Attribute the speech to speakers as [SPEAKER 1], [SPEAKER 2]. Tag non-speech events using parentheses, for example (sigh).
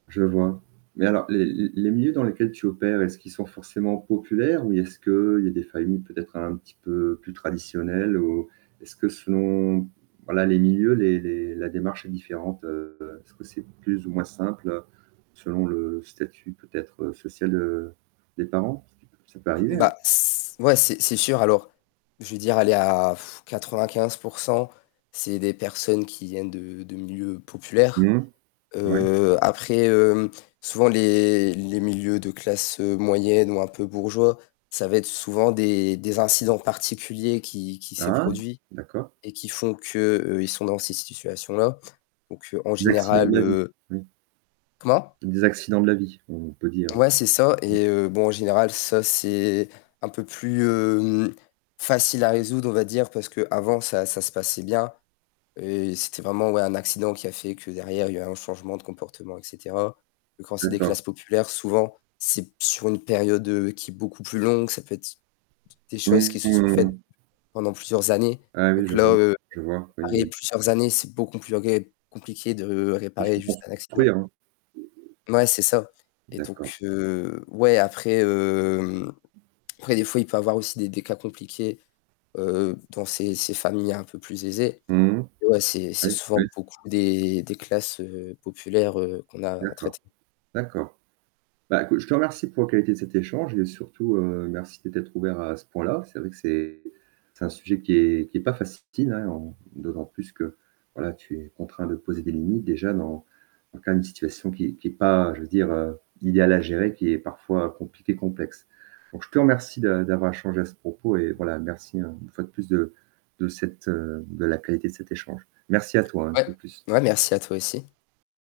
[SPEAKER 1] Je vois. Mais alors les les les milieux dans lesquels tu opères, est-ce qu'ils sont forcément populaires? Ou est-ce qu'il y a des familles, peut-être un petit peu plus traditionnelles? Ou est-ce que selon, voilà les milieux, les les la démarche est différente, heu, est-ce que c'est plus ou moins simple selon le statut, peut-être social, heu, des parents? Ça peut arriver hein.
[SPEAKER 2] Bah s ouais, c'est c'est sûr. Alors, je veux dire, aller à (sighs) 95 %, c'est des personnes qui viennent de de milieux populaires.
[SPEAKER 1] Mmh, ouais.
[SPEAKER 2] Heu, après, hem, souvent les les milieux de classe, heu, moyenne ou un peu bourgeois, ça va être souvent des des incidents particuliers qui qui s'est
[SPEAKER 1] Ah
[SPEAKER 2] produit
[SPEAKER 1] d'accord.
[SPEAKER 2] et qui font que, heu, ils sont dans ces situations-là. Donc, heu, en
[SPEAKER 1] Les accidents de
[SPEAKER 2] général,
[SPEAKER 1] la vie.
[SPEAKER 2] heu
[SPEAKER 1] Mmh.
[SPEAKER 2] Comment?
[SPEAKER 1] Des accidents de la vie, on peut dire, heu,
[SPEAKER 2] Ouais, c'est ça,
[SPEAKER 1] mmh.
[SPEAKER 2] et heu, bon en général, ça c'est un peu plus, hem, facile à résoudre on va dire, parce qu'avant ça ça se passait bien, et c'était vraiment ouais, un accident qui a fait que derrière il y a eu un changement de comportement et cetera, que quand c'est des
[SPEAKER 1] D'accord.
[SPEAKER 2] classes populaires, souvent, c'est p sur une période qui est beaucoup plus longue. Ça peut être des choses qui
[SPEAKER 1] Mmh
[SPEAKER 2] se sont faites
[SPEAKER 1] mh.
[SPEAKER 2] pendant plusieurs années.
[SPEAKER 1] Ah oui,
[SPEAKER 2] Donc
[SPEAKER 1] je
[SPEAKER 2] là,
[SPEAKER 1] vois,
[SPEAKER 2] heu,
[SPEAKER 1] je vois. Oui,
[SPEAKER 2] réparer
[SPEAKER 1] oui.
[SPEAKER 2] plusieurs années, c'est beau compliqué de
[SPEAKER 1] De se
[SPEAKER 2] réparer juste un
[SPEAKER 1] construire
[SPEAKER 2] accident.
[SPEAKER 1] hein.
[SPEAKER 2] Mouais, c'est ça et
[SPEAKER 1] D'accord.
[SPEAKER 2] donc, heu, ouais, après, hem, après des fois, il peut y avoir aussi des des cas compliqués, heu, dans ces ces familles un peu plus aisées,
[SPEAKER 1] Mmh mh.
[SPEAKER 2] et ouais, c'est
[SPEAKER 1] Oui,
[SPEAKER 2] c'est
[SPEAKER 1] oui.
[SPEAKER 2] souvent beaucoup des des classes, heu, populaires, heu, qu'on a à traiter.
[SPEAKER 1] D'accord, d'accord. Bah écoute je te remercie pour la qualité de cet échange, et surtout, heu, merci de t'être ouvert à ce point-là. C'est vrai que c'est c'est un sujet qui est qui est pas facile hein, en d'autant plus que voilà tu es contraint de poser des limites, déjà dans dans le cas d'une situation qui qui est pas, je veux dire, heu, idéal à gérer, qui est parfois compliquée et complexe. Donc je te remercie de d'avoir échangé à ce propos et voilà, merci, une fois de plus de de cette, heu, de la qualité de cet échange. Merci à toi hein, un peu
[SPEAKER 2] Ouais.
[SPEAKER 1] plus.
[SPEAKER 2] Ouais, merci à toi aussi.